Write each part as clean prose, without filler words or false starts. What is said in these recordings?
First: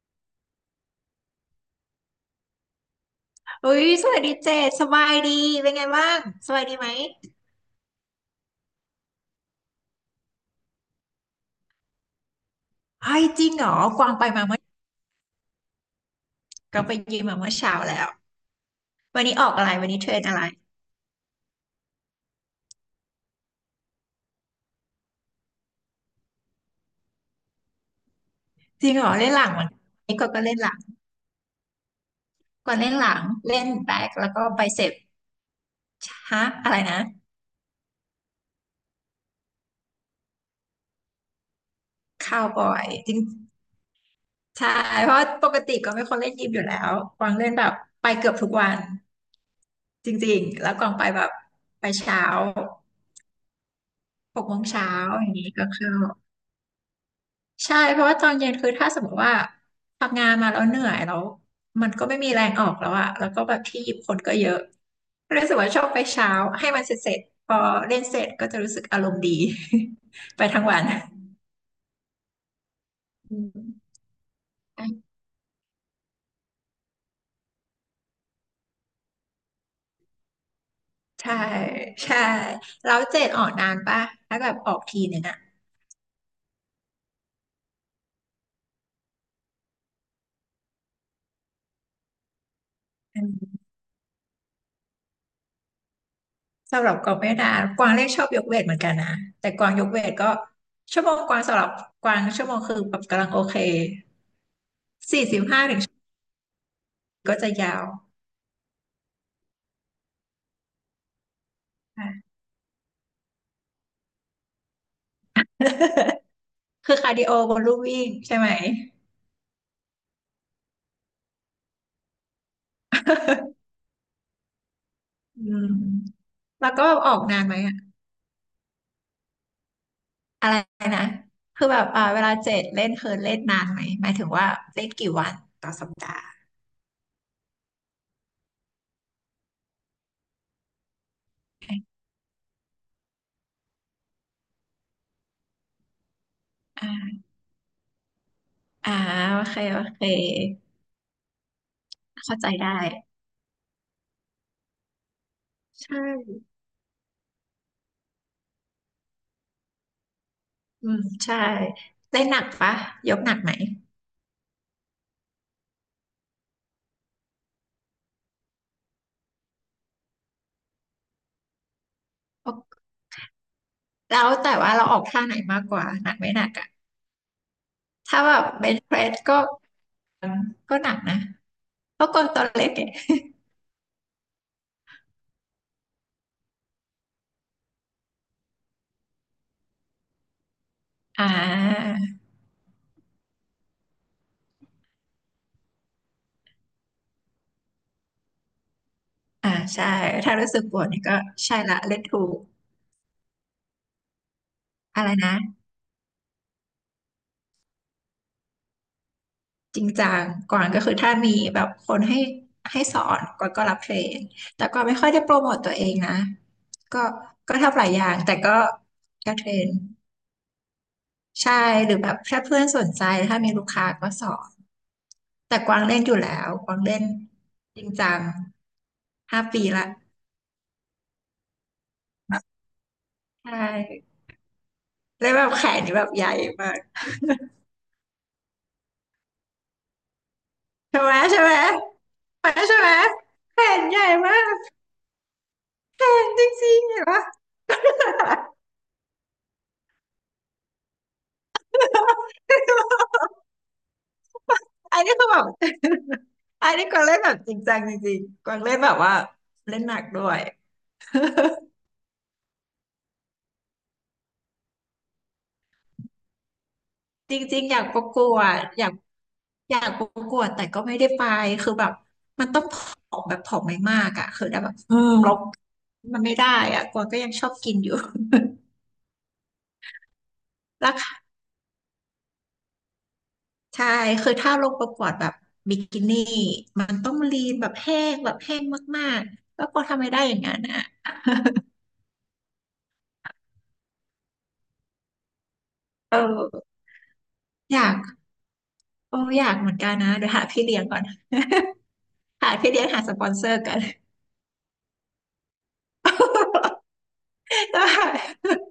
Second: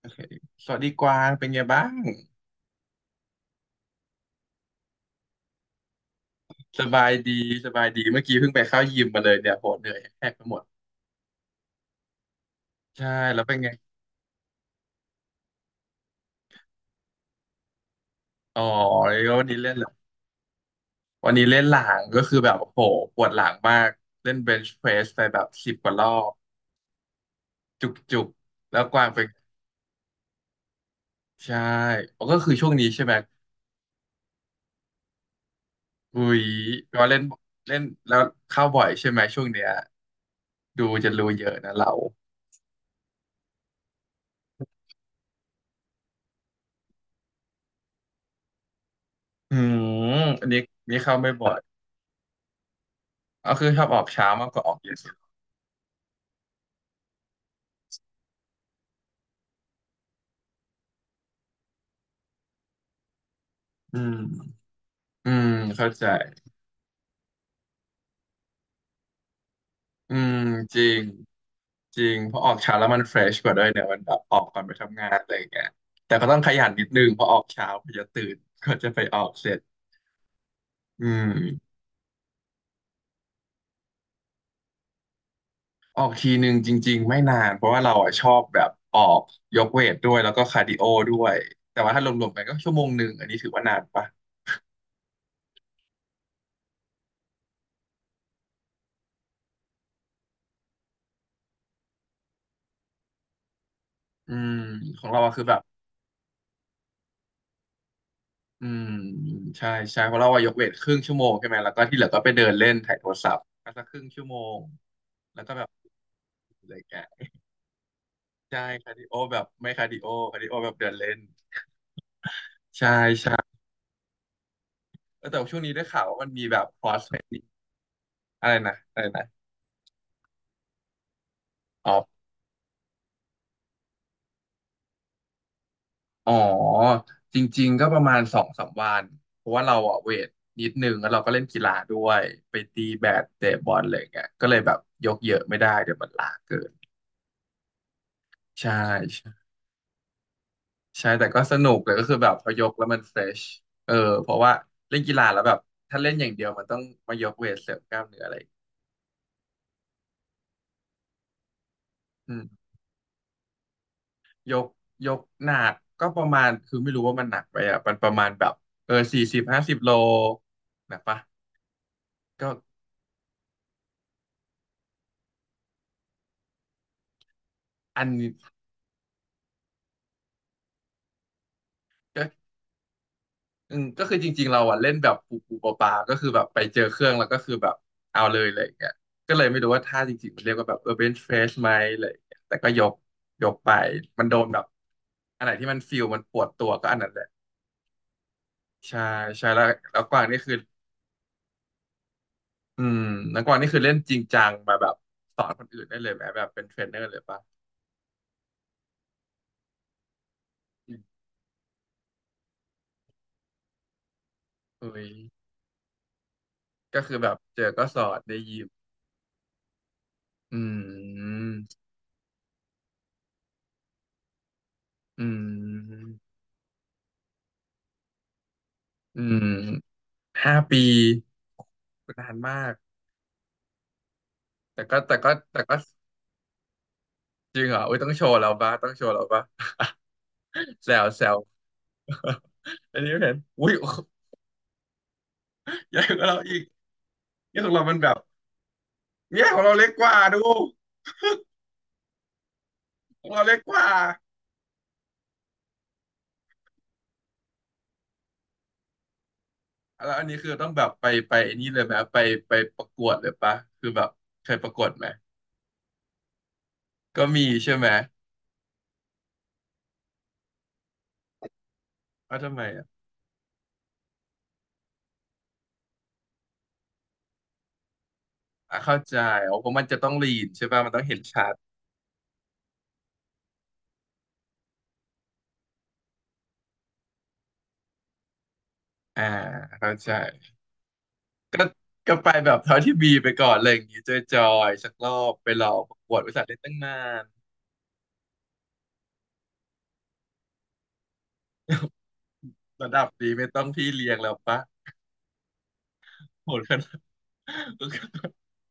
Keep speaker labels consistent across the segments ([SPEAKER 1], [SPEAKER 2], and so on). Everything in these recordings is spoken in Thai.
[SPEAKER 1] โอเคสวัสดีกวางเป็นไงบ้าง
[SPEAKER 2] เฮ้ยสวัสดีเจษสบายดีเป็นไงบ้างสบายดี
[SPEAKER 1] ส
[SPEAKER 2] ไหม
[SPEAKER 1] บายดีสบายดีเมื่อกี้เพิ่งไปเข้ายิมมาเลยเนี่ยโหเหนื่อยแทบไปหมดใช่
[SPEAKER 2] ไอ้ย
[SPEAKER 1] แล้
[SPEAKER 2] จ
[SPEAKER 1] ว
[SPEAKER 2] ริง
[SPEAKER 1] เป็น
[SPEAKER 2] เหร
[SPEAKER 1] ไง
[SPEAKER 2] อกวางไปมาเมื่อกวางไปยิมมาเมื่อเช้าแล้ว
[SPEAKER 1] อ๋อ
[SPEAKER 2] วัน
[SPEAKER 1] แล้ว
[SPEAKER 2] นี้
[SPEAKER 1] วั
[SPEAKER 2] อ
[SPEAKER 1] น
[SPEAKER 2] อก
[SPEAKER 1] นี้
[SPEAKER 2] อะไร
[SPEAKER 1] เล่นเหร
[SPEAKER 2] วั
[SPEAKER 1] อ
[SPEAKER 2] นนี้เทรนอะไร
[SPEAKER 1] วันนี้เล่นหลังก็คือแบบโหปวดหลังมากเล่นเบนช์เพรสไปแบบ10 กว่ารอบจุกจุกแล้ว
[SPEAKER 2] จริง
[SPEAKER 1] ก
[SPEAKER 2] เห
[SPEAKER 1] วา
[SPEAKER 2] ร
[SPEAKER 1] ง
[SPEAKER 2] อ
[SPEAKER 1] เป็น
[SPEAKER 2] เล่นหลังวันนี้กวางก็เล่นหลัง
[SPEAKER 1] ใช่อ๋อก็คือช่
[SPEAKER 2] ก
[SPEAKER 1] วง
[SPEAKER 2] วาง
[SPEAKER 1] นี้
[SPEAKER 2] เล่น
[SPEAKER 1] ใช่
[SPEAKER 2] ห
[SPEAKER 1] ไหม
[SPEAKER 2] ลังเล่นแบ็คแล้วก็ไบเซป
[SPEAKER 1] อุ้ย
[SPEAKER 2] ฮะอะไร
[SPEAKER 1] แปล
[SPEAKER 2] นะ
[SPEAKER 1] ว่าเล่นเล่นแล้วเข้าบ่อยใช่ไหมช่วงเนี้ยดูจะรู้เยอะนะเรา
[SPEAKER 2] คาวบอยจริงใช่เพราะปกติกวางเป็นคนเล่นยิมอยู่แล้วกวางเล่นแบบไปเกือบทุกวัน
[SPEAKER 1] อืม
[SPEAKER 2] จริง
[SPEAKER 1] อันนี้
[SPEAKER 2] ๆแล้วก
[SPEAKER 1] อัน
[SPEAKER 2] วาง
[SPEAKER 1] นี้
[SPEAKER 2] ไป
[SPEAKER 1] เข้า
[SPEAKER 2] แบ
[SPEAKER 1] ไม่
[SPEAKER 2] บ
[SPEAKER 1] บ่อย
[SPEAKER 2] ไปเช้า
[SPEAKER 1] ก็คือชอบออกเช้า
[SPEAKER 2] หก
[SPEAKER 1] มาก
[SPEAKER 2] โม
[SPEAKER 1] ก
[SPEAKER 2] ง
[SPEAKER 1] ว่าออก
[SPEAKER 2] เช้า
[SPEAKER 1] เย็นสุด
[SPEAKER 2] อย่างนี้ก็เข้า ใช่เพราะว่าตอนเย็นคือถ้าสมมติว่าทำงานมาแล้วเหนื่อยแล้วมันก็ไม่มีแรงออกแล้วอะแล้วก็แบบที่หยิ
[SPEAKER 1] อื
[SPEAKER 2] บค
[SPEAKER 1] ม
[SPEAKER 2] นก็เยอะ
[SPEAKER 1] อื
[SPEAKER 2] รู้
[SPEAKER 1] ม
[SPEAKER 2] สึกว่าชอ
[SPEAKER 1] เข้า
[SPEAKER 2] บไป
[SPEAKER 1] ใจ
[SPEAKER 2] เช้าให้มันเสร็จๆพอเล่นเสร็จก็จะรู้สึกอารมณ์ดี
[SPEAKER 1] อืม
[SPEAKER 2] ไปทั้ง
[SPEAKER 1] จ
[SPEAKER 2] วัน
[SPEAKER 1] ริงจริงเพราะออกเช้าแล้วมันเฟร
[SPEAKER 2] อื
[SPEAKER 1] ชกว่าด้วยเนี่ย
[SPEAKER 2] ม
[SPEAKER 1] มันแบบออกก่อนไปทำงานอะไรอย่างเงี้ยแต่ก็ต้องขยันนิดนึงเพราะออกเช้าพอจะตื่นก็จะไปออกเสร็จอื
[SPEAKER 2] ใช่
[SPEAKER 1] ม
[SPEAKER 2] ใช่แล้วเจ็ดออกนานป่ะถ้าแบบออกทีหนึ่งอะ
[SPEAKER 1] ออกทีหนึ่งจริงๆไม่นานเพราะว่าเราอ่ะชอบแบบออกยกเวทด้วยแล้วก็คาร์ดิโอด้วยแต่ว่าถ้ารวมๆกันก็1 ชั่วโมง
[SPEAKER 2] อื
[SPEAKER 1] อันนี้ถือ
[SPEAKER 2] ม
[SPEAKER 1] ว่านานปะ
[SPEAKER 2] สำหรับกวางไม่นานกวางเล่นชอบยกเวทเหมือนกันนะแต่กวางยกเวทก็ชั่วโมงกวางสำหรับกวางชั่วโมงคือแบบกำลังโอเค
[SPEAKER 1] อืมของเรา
[SPEAKER 2] สี่
[SPEAKER 1] อะ
[SPEAKER 2] สิ
[SPEAKER 1] คื
[SPEAKER 2] บ
[SPEAKER 1] อแบบ
[SPEAKER 2] ห้า ก็จะยาว
[SPEAKER 1] อืมใช่ใช่เพราะเราว่ายกเวทครึ่งชั่วโมงใช่ไหมแล้วก็ที่เหลือก็ไป
[SPEAKER 2] ค่ะ
[SPEAKER 1] เดินเล่นถ่ายโทรศัพท์ก็สักครึ่งชั่วโมงแล้วก็แบบเลย
[SPEAKER 2] คือ
[SPEAKER 1] แกะ
[SPEAKER 2] คาร์ดิโอบนลู่วิ่งใช่ไหม
[SPEAKER 1] ใช่คาร์ดิโอแบบไม่คาร์ดิโอคาร์ดิโอแบบเดินเล่นใช่ใช่ แล้วแต่
[SPEAKER 2] อื
[SPEAKER 1] ว่าช่วง
[SPEAKER 2] ม
[SPEAKER 1] นี้ได้ข่าวว่ามันมีแบบ
[SPEAKER 2] แล้ว
[SPEAKER 1] ค
[SPEAKER 2] ก็
[SPEAKER 1] อร์ส
[SPEAKER 2] อ
[SPEAKER 1] เท
[SPEAKER 2] อ
[SPEAKER 1] ร
[SPEAKER 2] ก
[SPEAKER 1] น
[SPEAKER 2] นา
[SPEAKER 1] นิ่ง
[SPEAKER 2] นไหมอะ
[SPEAKER 1] อะไรนะอะไรนะ
[SPEAKER 2] อะไรนะคือแบบ
[SPEAKER 1] อ๋
[SPEAKER 2] อ่าเว
[SPEAKER 1] อ
[SPEAKER 2] ลาเจ็ดเล่นคือเล่นนานไหมหมายถึงว่าเล่นกี่วันต่อสัปดาห์
[SPEAKER 1] อ๋อจริงๆก็ประมาณ2-3 วันเพราะว่าเราอะเวทนิดนึงแล้วเราก็เล่นกีฬาด้วยไปตีแบดเตะบอลอะไรอย่างเงี้ยก็เลยแบบยกเยอะไม่ได้เดี๋ยวมันล้าเกิน
[SPEAKER 2] อ่า
[SPEAKER 1] ใช่
[SPEAKER 2] อ่าโอเคโอเค
[SPEAKER 1] ใช่แต่ก็สนุกแต่ก็คือแบบ
[SPEAKER 2] เข้า
[SPEAKER 1] พ
[SPEAKER 2] ใจ
[SPEAKER 1] อยก
[SPEAKER 2] ได้
[SPEAKER 1] แล้วมันเฟรชเออเพราะว่าเล่นกีฬาแล้วแบบ
[SPEAKER 2] ใช
[SPEAKER 1] ถ้าเล่นอย่าง
[SPEAKER 2] ่
[SPEAKER 1] เดียวมันต้องมายกเวทเสริมกล้ามเนื้ออะไร
[SPEAKER 2] อืมใช่เล่น
[SPEAKER 1] อื
[SPEAKER 2] หนั
[SPEAKER 1] ม
[SPEAKER 2] กปะยกหนักไหม
[SPEAKER 1] ยกยกหนักก็ประมาณคือไม่รู้ว่ามันหนักไปอ่ะมันประมาณแบบ40-50 โลหนักปะก็
[SPEAKER 2] แล้วแต่ว่าเราออกท่าไหนมากกว่าหนักไม่หนักอะ
[SPEAKER 1] อัน
[SPEAKER 2] ถ้า
[SPEAKER 1] นี้
[SPEAKER 2] แบบเบนช์เพรสก็ก็หนักนะก็ก
[SPEAKER 1] ก็
[SPEAKER 2] ดตัวเล็กอะ
[SPEAKER 1] อืมก็คือจริงๆเราอ่ะเล่นแบบปูปูปลาปลาก็คือแบบไปเจอเครื่องแล้วก็คือแบบเอาเลยอะไรอย่างเงี้ยก็เลยไม่รู้ว่าท่าจริงๆมันเรียกว่าแบบเบนช์
[SPEAKER 2] อ่
[SPEAKER 1] เฟสไหม
[SPEAKER 2] า
[SPEAKER 1] อะไรอย่างเงี้ยแต่ก็ยกไปมันโดนแบบ อันไหนที่มันฟิลมันปวดตัวก็อันนั้นแหละใช่ใช่
[SPEAKER 2] อ่า
[SPEAKER 1] แล้ว
[SPEAKER 2] ใช่
[SPEAKER 1] แล้วกวาง
[SPEAKER 2] ถ้า
[SPEAKER 1] นี่
[SPEAKER 2] รู้
[SPEAKER 1] คือ
[SPEAKER 2] สึกปวดเนี่ยก็ใช่ละเล่นถูก
[SPEAKER 1] อืมแล้วกวางนี่คือเล่นจริงจังมาแบบ
[SPEAKER 2] อะไรนะ
[SPEAKER 1] สอนคนอื่นได้เลยไหมแบบเป็นเทรนเนอร์เลยปะ
[SPEAKER 2] จริงจังก่อนก็คื
[SPEAKER 1] อื
[SPEAKER 2] อ
[SPEAKER 1] ม
[SPEAKER 2] ถ้ามีแบบคนให้สอนก่อนก็รับเทรนแต่ก็ไม่
[SPEAKER 1] เฮ้
[SPEAKER 2] ค่
[SPEAKER 1] ย
[SPEAKER 2] อยได้โปรโมทตัวเองนะก็
[SPEAKER 1] ก็คือแบบ
[SPEAKER 2] ก็
[SPEAKER 1] เจอ
[SPEAKER 2] ทำห
[SPEAKER 1] ก็
[SPEAKER 2] ลาย
[SPEAKER 1] ส
[SPEAKER 2] อ
[SPEAKER 1] อ
[SPEAKER 2] ย่าง
[SPEAKER 1] น
[SPEAKER 2] แต่
[SPEAKER 1] ได้
[SPEAKER 2] ก็
[SPEAKER 1] ยิม
[SPEAKER 2] ก็เทรน
[SPEAKER 1] อืม
[SPEAKER 2] ใช่หรือแบบถ้าเพื่อนสนใจถ้ามีลูกค้าก็สอน
[SPEAKER 1] อื
[SPEAKER 2] แต่กวางเล่นอ
[SPEAKER 1] ม
[SPEAKER 2] ยู่แล้วกวางเล่นจริงจัง
[SPEAKER 1] อื
[SPEAKER 2] ห้า
[SPEAKER 1] ม
[SPEAKER 2] ปีละ
[SPEAKER 1] 5 ปีนานมาก
[SPEAKER 2] ใช่
[SPEAKER 1] แต่ก็แต่
[SPEAKER 2] แล้
[SPEAKER 1] ก็
[SPEAKER 2] วแบบ
[SPEAKER 1] แต่
[SPEAKER 2] แข
[SPEAKER 1] ก็
[SPEAKER 2] นนี่แบบใหญ่มาก
[SPEAKER 1] จริงเหรออุ้ยต้องโชว์เราบ้าต้องโชว์เราบ้า แซ
[SPEAKER 2] ใช่
[SPEAKER 1] ว
[SPEAKER 2] ไหม
[SPEAKER 1] แซว
[SPEAKER 2] ใช่ไหมใช่ไหม
[SPEAKER 1] อันนี้ไม่เห็น
[SPEAKER 2] แข
[SPEAKER 1] อุ้ย
[SPEAKER 2] น ใหญ่มาก
[SPEAKER 1] ใหญ่กว่าเรา
[SPEAKER 2] จ
[SPEAKER 1] อีก
[SPEAKER 2] ริงๆเห็นปะ
[SPEAKER 1] เนี่ยของเรามันแบบ เนี่ยของเราเล็กกว่าดูของเราเล็กกว่า
[SPEAKER 2] อันนี้คือแบบ อันนี้กวางเล่นแบบจริงจังจริงๆกวางเล่นแบบว่าเล่นหนัก
[SPEAKER 1] แล้ว
[SPEAKER 2] ด้
[SPEAKER 1] อัน
[SPEAKER 2] ว
[SPEAKER 1] นี้
[SPEAKER 2] ย
[SPEAKER 1] คือต้องแบบไปไปไอัน นี้เลยไหมไปไปประกวดเลยปะคือแบบเคยประกวดไหมก็
[SPEAKER 2] จ
[SPEAKER 1] มี
[SPEAKER 2] ริงๆ
[SPEAKER 1] ใช่
[SPEAKER 2] อยา
[SPEAKER 1] ไห
[SPEAKER 2] ก
[SPEAKER 1] ม
[SPEAKER 2] ประกวดอยากประกวดแต่ก็ไม่ได้ไปคือแบบ
[SPEAKER 1] ว่า
[SPEAKER 2] มัน
[SPEAKER 1] ทำ
[SPEAKER 2] ต้
[SPEAKER 1] ไม
[SPEAKER 2] องผ
[SPEAKER 1] อะ
[SPEAKER 2] อมแบบผอมไม่มากอ่ะคือได้แบบอืมลดมันไม่ได้อ่ะกวางก็ยังชอบกินอยู่
[SPEAKER 1] อ่ะเข้าใจอ๋อเพราะมันจะต้องลีนใช่ปะ มัน
[SPEAKER 2] รา
[SPEAKER 1] ต้อง
[SPEAKER 2] คา
[SPEAKER 1] เห็นชัด
[SPEAKER 2] ใช่คือถ้าลงประกวดแบบบิกินี่มันต้องลีนแบบแห้งแบบแห้งมา
[SPEAKER 1] อ่า
[SPEAKER 2] กๆแล้วกวาง
[SPEAKER 1] เข้า
[SPEAKER 2] ทำ
[SPEAKER 1] ใจ
[SPEAKER 2] ไม่ได้อย่างนั้นอ่ะ
[SPEAKER 1] ก็ ก็ไปแบบเท่าที่มีไปก่อนอะไรอย่างงี้จอยๆสักรอบไปลองประกวดบริษัทเล่น
[SPEAKER 2] เออ
[SPEAKER 1] ตั้งนาน
[SPEAKER 2] อยากเอออยากเหมือนกันนะเดี๋ยวหาพี่เลี้ยงก่อน หาพี่เลี้ยง
[SPEAKER 1] ระ
[SPEAKER 2] หา
[SPEAKER 1] ดับ
[SPEAKER 2] สปอ
[SPEAKER 1] นี้
[SPEAKER 2] นเซ
[SPEAKER 1] ไม่
[SPEAKER 2] อ
[SPEAKER 1] ต้
[SPEAKER 2] ร์
[SPEAKER 1] อง
[SPEAKER 2] กัน
[SPEAKER 1] พี่เลี้ยงแล้วปะโหดขนาด
[SPEAKER 2] ได้ ไหา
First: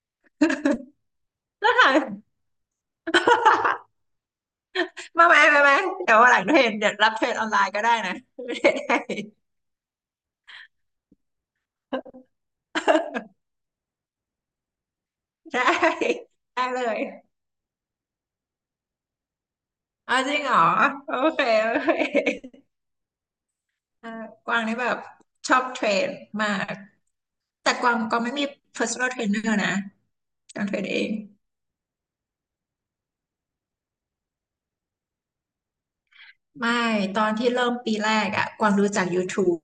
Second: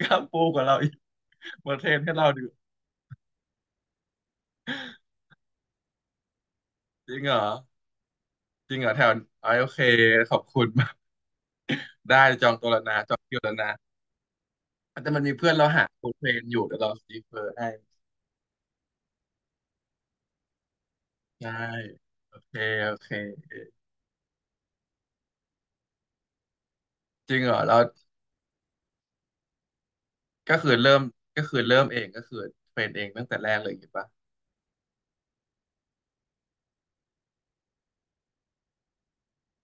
[SPEAKER 1] กล้ามปูกว่าเราอีก
[SPEAKER 2] ้
[SPEAKER 1] มาเทรนให้เรา
[SPEAKER 2] หา
[SPEAKER 1] ดู
[SPEAKER 2] มาไหมมาไหมเดี๋ยววันหลังเทรนเดี๋ยวรั
[SPEAKER 1] จ
[SPEAKER 2] บ
[SPEAKER 1] ริง
[SPEAKER 2] เทร
[SPEAKER 1] เหร
[SPEAKER 2] น
[SPEAKER 1] อ
[SPEAKER 2] ออนไลน์ก็ได้นะ
[SPEAKER 1] จริงเหรอแถว อ๋อโอเคขอบคุณ ได้จองตัวแล้วนะจองคิวแล้วนะแต่มันมีเพื่อน
[SPEAKER 2] ได้
[SPEAKER 1] เราหาโคเพลนอยู่
[SPEAKER 2] ได้
[SPEAKER 1] เดี๋ยว
[SPEAKER 2] ได้
[SPEAKER 1] เรา
[SPEAKER 2] เล
[SPEAKER 1] ซี
[SPEAKER 2] ย
[SPEAKER 1] เฟอร์ให้
[SPEAKER 2] เอาจริงเหรอโอเค
[SPEAKER 1] ได้
[SPEAKER 2] โอเ
[SPEAKER 1] โอเค
[SPEAKER 2] ค
[SPEAKER 1] โอเค
[SPEAKER 2] เออกวางนี่แบบชอบเทรนมาก
[SPEAKER 1] จริงเหรอ
[SPEAKER 2] แต่
[SPEAKER 1] เรา
[SPEAKER 2] กวางก็ไม่มี personal trainer นะ
[SPEAKER 1] ก็
[SPEAKER 2] กวาง
[SPEAKER 1] คื
[SPEAKER 2] เท
[SPEAKER 1] อ
[SPEAKER 2] รน
[SPEAKER 1] เริ่
[SPEAKER 2] เอ
[SPEAKER 1] ม
[SPEAKER 2] ง
[SPEAKER 1] ก็คือเริ่มเองก็คือเทรนเองตั้งแต่แรกเลยเห็นปะ
[SPEAKER 2] ไม่ตอนที่เริ่มปีแรกอะกวางรู้จัก YouTube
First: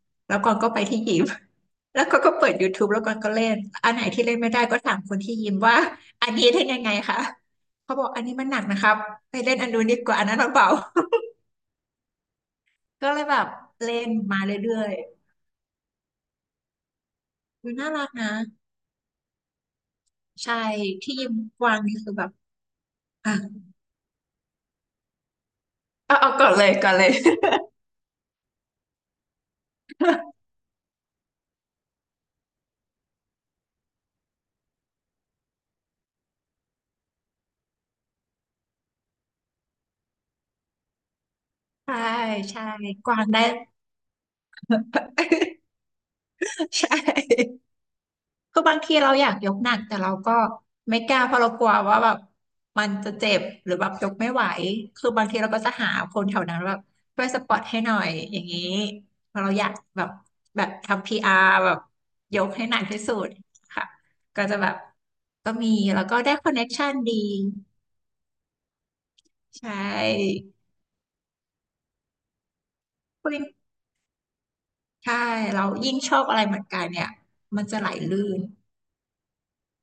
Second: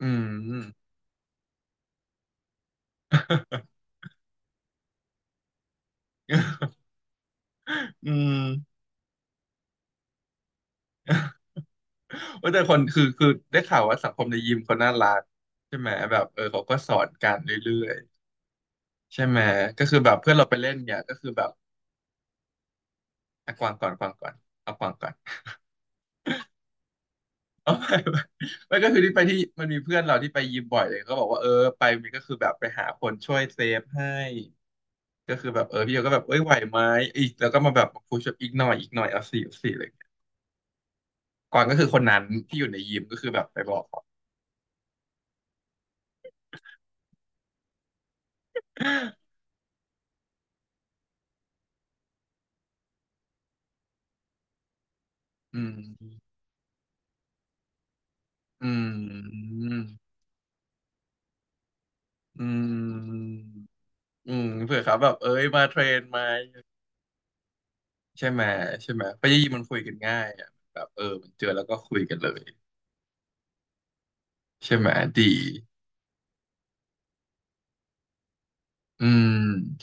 [SPEAKER 1] อื
[SPEAKER 2] แล้วกวางก็ไป
[SPEAKER 1] ม
[SPEAKER 2] ที่ยิม แล้วก็เปิด YouTube แล้วกวางก็เล่นอันไหนที่เล่นไม่ได้ก็ถามคนที่ยิมว่าอันนี้เล่น ยังไงคะเขาบอ
[SPEAKER 1] อื
[SPEAKER 2] กอันนี้มันหนัก
[SPEAKER 1] ม
[SPEAKER 2] นะครับไปเล่นอันนู้นดีกว่าอันนั้นมันเบา
[SPEAKER 1] เว่าแต่คนคือ
[SPEAKER 2] ก็เลย
[SPEAKER 1] คือ
[SPEAKER 2] แบบ
[SPEAKER 1] ได้ข่าว
[SPEAKER 2] เล่
[SPEAKER 1] ว่าสั
[SPEAKER 2] น
[SPEAKER 1] งคมใน
[SPEAKER 2] มา
[SPEAKER 1] ยิมเขา
[SPEAKER 2] เรื่อ
[SPEAKER 1] น่า
[SPEAKER 2] ย
[SPEAKER 1] รักใช่ไหมแบบเขาก็สอนกัน
[SPEAKER 2] ๆมั
[SPEAKER 1] เรื่
[SPEAKER 2] น
[SPEAKER 1] อ
[SPEAKER 2] น่า
[SPEAKER 1] ย
[SPEAKER 2] รักนะ
[SPEAKER 1] ๆใช่ไหมก็คือแบบเพื่อนเราไป
[SPEAKER 2] ใช่
[SPEAKER 1] เล่นเนี่ย
[SPEAKER 2] ที่
[SPEAKER 1] ก็
[SPEAKER 2] ยิ
[SPEAKER 1] คือ
[SPEAKER 2] ม
[SPEAKER 1] แบบ
[SPEAKER 2] กวางนี่คือแบบ อ่ะ
[SPEAKER 1] อ่ะกวางก่อนกวางก่อนเอากวางก่อน
[SPEAKER 2] เอาก่อนเลยก่อนเลย
[SPEAKER 1] เอาไปไปไม่ก็คือที่ไปที่มันมีเพื่อนเราที่ไปยิมบ่อยเลยก็บอกว่าไปมันก็คือแบบไปหาคนช่วยเซฟให้ก็คือแบบพี่โยก็แบบเอ้ยไหวไหมอีกแล้วก็มาแบบพูชอีกหน่อยอีกหน่อยเอา 4 เอา 4เลยก่อนก็คื อค
[SPEAKER 2] ใช่
[SPEAKER 1] นนั้นที่อ
[SPEAKER 2] ใช่
[SPEAKER 1] ยู่ในยิม
[SPEAKER 2] ก
[SPEAKER 1] ก็
[SPEAKER 2] วา
[SPEAKER 1] คื
[SPEAKER 2] ง
[SPEAKER 1] อแบ
[SPEAKER 2] ได้
[SPEAKER 1] บไปบอก เขา
[SPEAKER 2] ใช่ คือบางทีเราอยากยกหนักแต่เราก็ไม่กล้าเพราะเรากลัวว่าแบบมันจะเจ็บหรือแบบยกไม่ไหวคือบางทีเรา
[SPEAKER 1] อื
[SPEAKER 2] ก็จะหาค
[SPEAKER 1] ม
[SPEAKER 2] นแถวนั้นแบบช่วยสปอร์ตให้หน่อยอย่างนี้
[SPEAKER 1] อื
[SPEAKER 2] เพราะเรา
[SPEAKER 1] ม
[SPEAKER 2] อยากแบบแบบทำพีอาร์แบบย
[SPEAKER 1] อื
[SPEAKER 2] กให้หนักที่สุด
[SPEAKER 1] ม
[SPEAKER 2] ค่ะ
[SPEAKER 1] อื
[SPEAKER 2] ก็
[SPEAKER 1] ม
[SPEAKER 2] จะแบบ
[SPEAKER 1] เผื่อเขาแบบเอ้ย
[SPEAKER 2] ก็
[SPEAKER 1] มา
[SPEAKER 2] มี
[SPEAKER 1] เทร
[SPEAKER 2] แล้
[SPEAKER 1] น
[SPEAKER 2] วก็
[SPEAKER 1] ไหม
[SPEAKER 2] ได้คอนเน็กชันดี
[SPEAKER 1] ใช่ไหมใช่ไหมไปยิมมัน
[SPEAKER 2] ใช
[SPEAKER 1] คุยกันง่าย
[SPEAKER 2] ่
[SPEAKER 1] อะแบบมันเจอแล้วก็คุยกันเลย
[SPEAKER 2] คุณ
[SPEAKER 1] ใช่ไหม
[SPEAKER 2] ใช่
[SPEAKER 1] ดี
[SPEAKER 2] เรายิ่งชอบอะไรเหมือนกันเนี่ยมันจะไหลลื่น
[SPEAKER 1] อืม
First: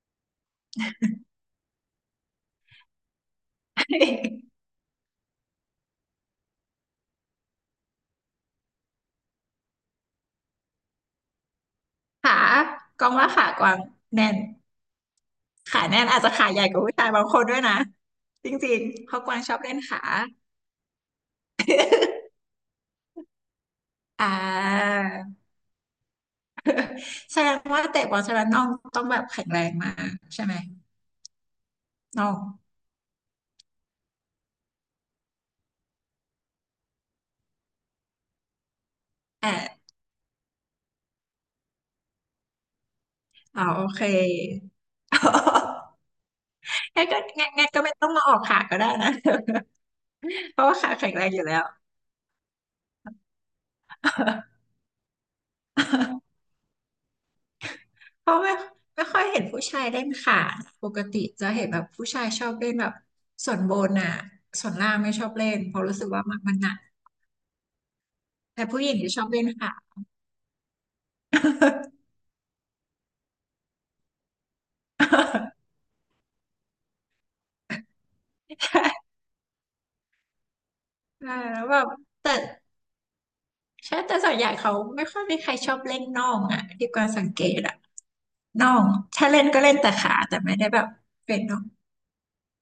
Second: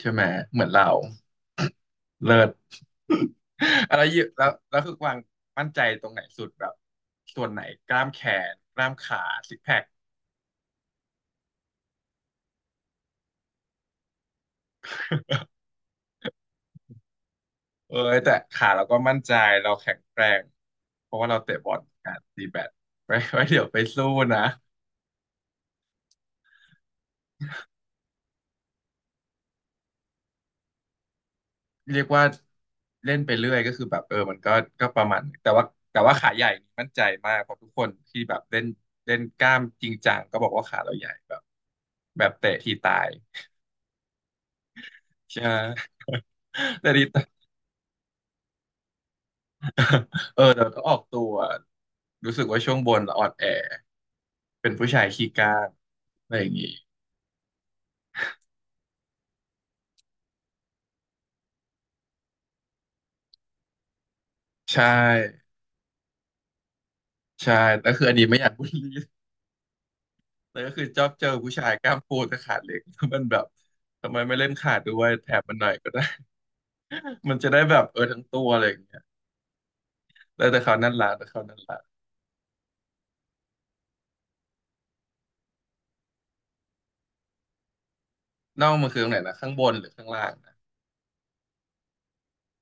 [SPEAKER 1] ใช่ไหมเหมือนเรา เลิศอะไรเยอะแล้วคือกวางมั่นใจตรงไหนสุดแบบส่วนไหนกล้ามแขนกล้ามขาซิกแพค
[SPEAKER 2] ขากองว่าขากวางแน่น ขาแน่นอาจจะขาใหญ่กว่าผู้ชายบางคนด้วยนะ
[SPEAKER 1] เออแต่
[SPEAKER 2] จ
[SPEAKER 1] ขา
[SPEAKER 2] ริง
[SPEAKER 1] เราก็
[SPEAKER 2] ๆเพ
[SPEAKER 1] มั่น
[SPEAKER 2] ราะก
[SPEAKER 1] ใจ
[SPEAKER 2] วางชอบ
[SPEAKER 1] เรา
[SPEAKER 2] เล่น
[SPEAKER 1] แข็ง
[SPEAKER 2] ขา
[SPEAKER 1] แกรงเพราะว่าเราเตะบอลกันตีแบดไว้เดี๋ยวไปสู้
[SPEAKER 2] อ่า
[SPEAKER 1] นะ
[SPEAKER 2] แสดงว่าเตะบอลใช่ไหมน้องต้องแบบแข็งแรงมากใช่ไหม
[SPEAKER 1] เรียกว่า
[SPEAKER 2] น้อง
[SPEAKER 1] เล่นไปเรื่อยก็คือแบบมันก็ประมาณนึงแต่ว่าขาใหญ่นี่มั่นใจมากเพราะทุกคนที่แบบเล่นเล่นกล้าม
[SPEAKER 2] อ่า
[SPEAKER 1] จริงจังก็บอกว่าขาเราใหญ่แบบแบบเตะทีตาย
[SPEAKER 2] อ๋อโอเค
[SPEAKER 1] ใช่ หมแต่ที
[SPEAKER 2] งั้น
[SPEAKER 1] ต
[SPEAKER 2] ก็งั้นงั้นก็ไม่ต้องมาออกขาก็ได้นะ เพ
[SPEAKER 1] เดี๋ย
[SPEAKER 2] ราะ
[SPEAKER 1] ว
[SPEAKER 2] ว่า
[SPEAKER 1] ก็อ
[SPEAKER 2] ขา
[SPEAKER 1] อก
[SPEAKER 2] แข็ง
[SPEAKER 1] ตั
[SPEAKER 2] แรง
[SPEAKER 1] ว
[SPEAKER 2] อยู่แล้ว
[SPEAKER 1] รู้สึกว่าช่วงบนเราอ่อนแอเป็นผู้ชายขี้กล้ามอะ ไรอย่างงี้
[SPEAKER 2] เพราะไม่ค่อยเห็นผู้ชายเล่นขาปกติจะเห็นแบบผู้ชายชอบเล่นแบบส่วนบนอ่ะส่วน
[SPEAKER 1] ใช่
[SPEAKER 2] ล่างไม่ชอบเล่นเพราะรู้สึกว่ามันมันหนัก
[SPEAKER 1] ใช่แต่วคืออันนี้ไม่อยากบู
[SPEAKER 2] แต่
[SPEAKER 1] ลลี่
[SPEAKER 2] ผู้หญิงจะชอบเล่นขา
[SPEAKER 1] แต่ก็คือชอบเจอผู้ชายกล้ามปูแต่ขาเล็ก แล้วมันแบบทำไมไม่เล่นขาด้วยแถมมันห น่อยก็ได้ มันจะได้แบบทั้งตัวอะไรอย่างเงี้ย
[SPEAKER 2] ใช่
[SPEAKER 1] แล้วแต่เขานั่นละ
[SPEAKER 2] เอ
[SPEAKER 1] แต่
[SPEAKER 2] อ
[SPEAKER 1] เขานั่น
[SPEAKER 2] แล้วแบ
[SPEAKER 1] ละ
[SPEAKER 2] บแต่ใช่แต่ส่วนใหญ่เขาไม่ค่อยมีใครชอบเล่นน่องอ่ะที่กวางสังเกตอ่ะน่
[SPEAKER 1] น่อ
[SPEAKER 2] อ
[SPEAKER 1] ง
[SPEAKER 2] ง
[SPEAKER 1] มันคือตรงไหน
[SPEAKER 2] ถ้า
[SPEAKER 1] นะ
[SPEAKER 2] เล่น
[SPEAKER 1] ข้าง
[SPEAKER 2] ก็
[SPEAKER 1] บ
[SPEAKER 2] เล่
[SPEAKER 1] น
[SPEAKER 2] น
[SPEAKER 1] หรื
[SPEAKER 2] แต่
[SPEAKER 1] อข้าง
[SPEAKER 2] ขา
[SPEAKER 1] ล่าง
[SPEAKER 2] แต่
[SPEAKER 1] นะ
[SPEAKER 2] ไม่ได้แบบเป็นน่อง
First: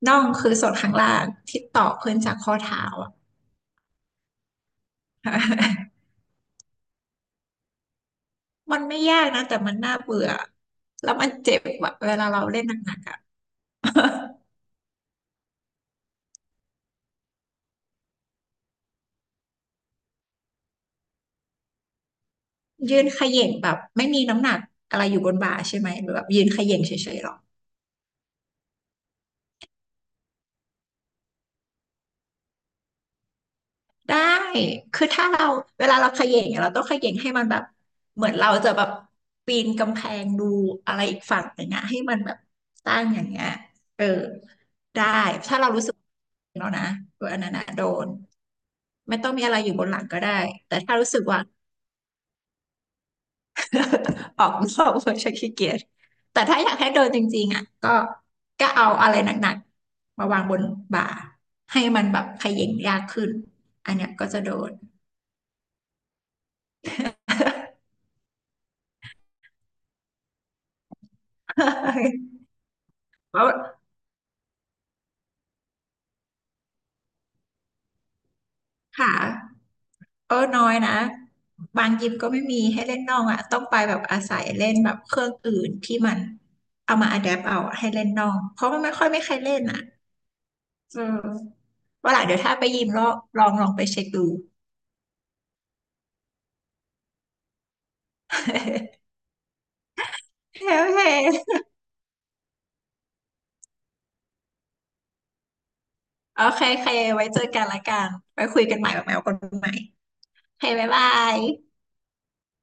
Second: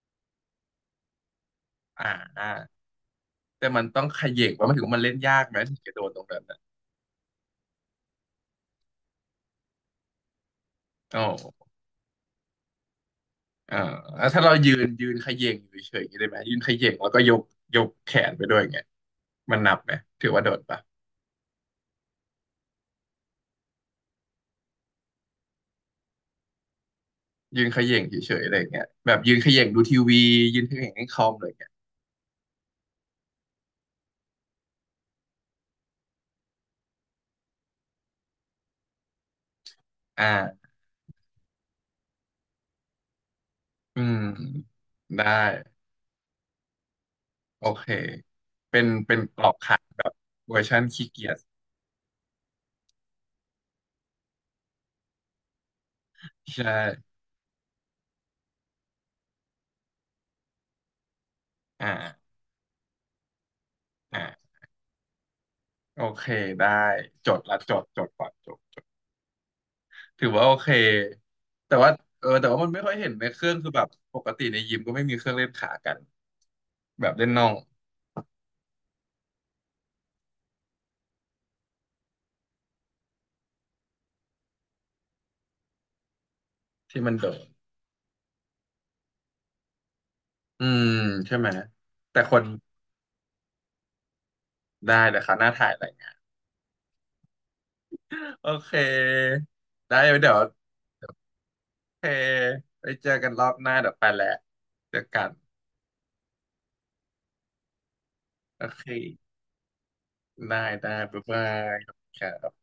[SPEAKER 2] น่องคือส่วนข้างล่างที่ต่อ
[SPEAKER 1] อ่า
[SPEAKER 2] ขึ้นจาก
[SPEAKER 1] อ่า
[SPEAKER 2] ข้อเท้าอ่ะ
[SPEAKER 1] แต่มันต้องเขย่งว่ามันถึงว่ามันเล่นยากไหมถึงจะโดน ตรงนั้นนะ
[SPEAKER 2] มันไม่ยากนะแต่มันน่าเบื่อแล้ว
[SPEAKER 1] อ๋อ
[SPEAKER 2] มันเจ็บอะเวลาเราเล่นหนักๆอ่ะ
[SPEAKER 1] อ่า แล้วถ้าเรายืนเขย่งอยู่เฉยๆอย่างนี้ได้ไหมยืนเขย่งแล้วก็ยกแขนไปด้วยอย่างเงี้ยมันนับไหมถือว่าโดดปะ
[SPEAKER 2] ยืนเขย่งแบบไม่มีน้ำหนักอะไรอยู่บนบ่าใช่ไหมหรือแบบยืนเขย่งเฉยๆหรอ
[SPEAKER 1] ยืนเขย่งเฉยๆอะไรอย่างเงี้ยแบบยืนเขย่งดูทีวียืนเขย่งเล่นคอมอะไรอย่างเงี้ย
[SPEAKER 2] ได้ คือถ้าเราเวลาเราเขย่งเนี่ยเราต้องเขย่งให้มันแบบเหมือนเราจะแบบปีนกำแพ
[SPEAKER 1] อ
[SPEAKER 2] งดู
[SPEAKER 1] ่า
[SPEAKER 2] อะไรอีกฝั่งหนึ่งอะให้มันแบบตั้งอย่างเงี้ย
[SPEAKER 1] อื
[SPEAKER 2] เออ
[SPEAKER 1] ม
[SPEAKER 2] ได้
[SPEAKER 1] ได้
[SPEAKER 2] ถ้าเรารู้สึกแล้วนะตัวอันนั้น
[SPEAKER 1] โอ
[SPEAKER 2] อะโด
[SPEAKER 1] เค
[SPEAKER 2] น
[SPEAKER 1] เป็นเป็
[SPEAKER 2] ไม่
[SPEAKER 1] น
[SPEAKER 2] ต้อง
[SPEAKER 1] ก
[SPEAKER 2] มี
[SPEAKER 1] รอ
[SPEAKER 2] อะ
[SPEAKER 1] ก
[SPEAKER 2] ไรอยู่
[SPEAKER 1] ขัด
[SPEAKER 2] บนหลังก็ได้
[SPEAKER 1] เวอร์
[SPEAKER 2] แต่
[SPEAKER 1] ชัน
[SPEAKER 2] ถ้า
[SPEAKER 1] ขี้
[SPEAKER 2] รู้สึก
[SPEAKER 1] เกียจ
[SPEAKER 2] ว่า ออกนอกเวอร์ชันขี้เกียจแต่ถ้า
[SPEAKER 1] ใช
[SPEAKER 2] อยากให้โดน
[SPEAKER 1] ่
[SPEAKER 2] จริงๆอะก็ก็เอาอะไรหนักๆมาวางบนบ่าให้มันแบบ
[SPEAKER 1] อ่า
[SPEAKER 2] เขย่งยากขึ้นอันเนี้ยก็จะ
[SPEAKER 1] อ่า
[SPEAKER 2] โดน
[SPEAKER 1] โอเคได้จดละจ ดจดก่อนจดถือว่าโอเคแต่ว่าแต่ว่ามันไม่ค่อยเห็นใน
[SPEAKER 2] เพ
[SPEAKER 1] เครื่
[SPEAKER 2] ราะ
[SPEAKER 1] องคือแบบปกติในยิมก็ไม่มีเครื่องเล่นขากันแบบเล่นน่อง
[SPEAKER 2] หาก็น้อยนะบางยิมก็ไม่มีให้เล่นนอกอ่ะต้องไปแบบอาศัยเล่นแบบเครื่องอื่นที่มันเอา
[SPEAKER 1] ที่
[SPEAKER 2] มา
[SPEAKER 1] มัน
[SPEAKER 2] อะ
[SPEAKER 1] แบ
[SPEAKER 2] แด
[SPEAKER 1] บ
[SPEAKER 2] ปเอาอะให้เล่นนอกเพราะมันไม่ค่อยไม่ใครเล่นอ่ะ
[SPEAKER 1] อืม
[SPEAKER 2] เอ
[SPEAKER 1] ใช่ไหม
[SPEAKER 2] อว่าห
[SPEAKER 1] แต่
[SPEAKER 2] ลัง
[SPEAKER 1] ค
[SPEAKER 2] เดี๋ยว
[SPEAKER 1] น
[SPEAKER 2] ถ้าไปยิมลองลองลองไปเช็คดู
[SPEAKER 1] ได้เดี๋ยวคราหน้าถ่ายอะไรเงี้ยโอเค ได้เดี๋ยวโ
[SPEAKER 2] โอเคโอเค
[SPEAKER 1] อเคไปเจอกันรอบหน้าเดี๋ยวไปแหล้วเจอกัน
[SPEAKER 2] โอเคไว้เจอกันละกันไว้คุ
[SPEAKER 1] โอ
[SPEAKER 2] ยกัน
[SPEAKER 1] เค
[SPEAKER 2] ใหม่แบบแมวคนใหม่โอ
[SPEAKER 1] ได้
[SPEAKER 2] เคบ๊าย
[SPEAKER 1] ได้
[SPEAKER 2] บา
[SPEAKER 1] บ๊าย
[SPEAKER 2] ย
[SPEAKER 1] บายครับ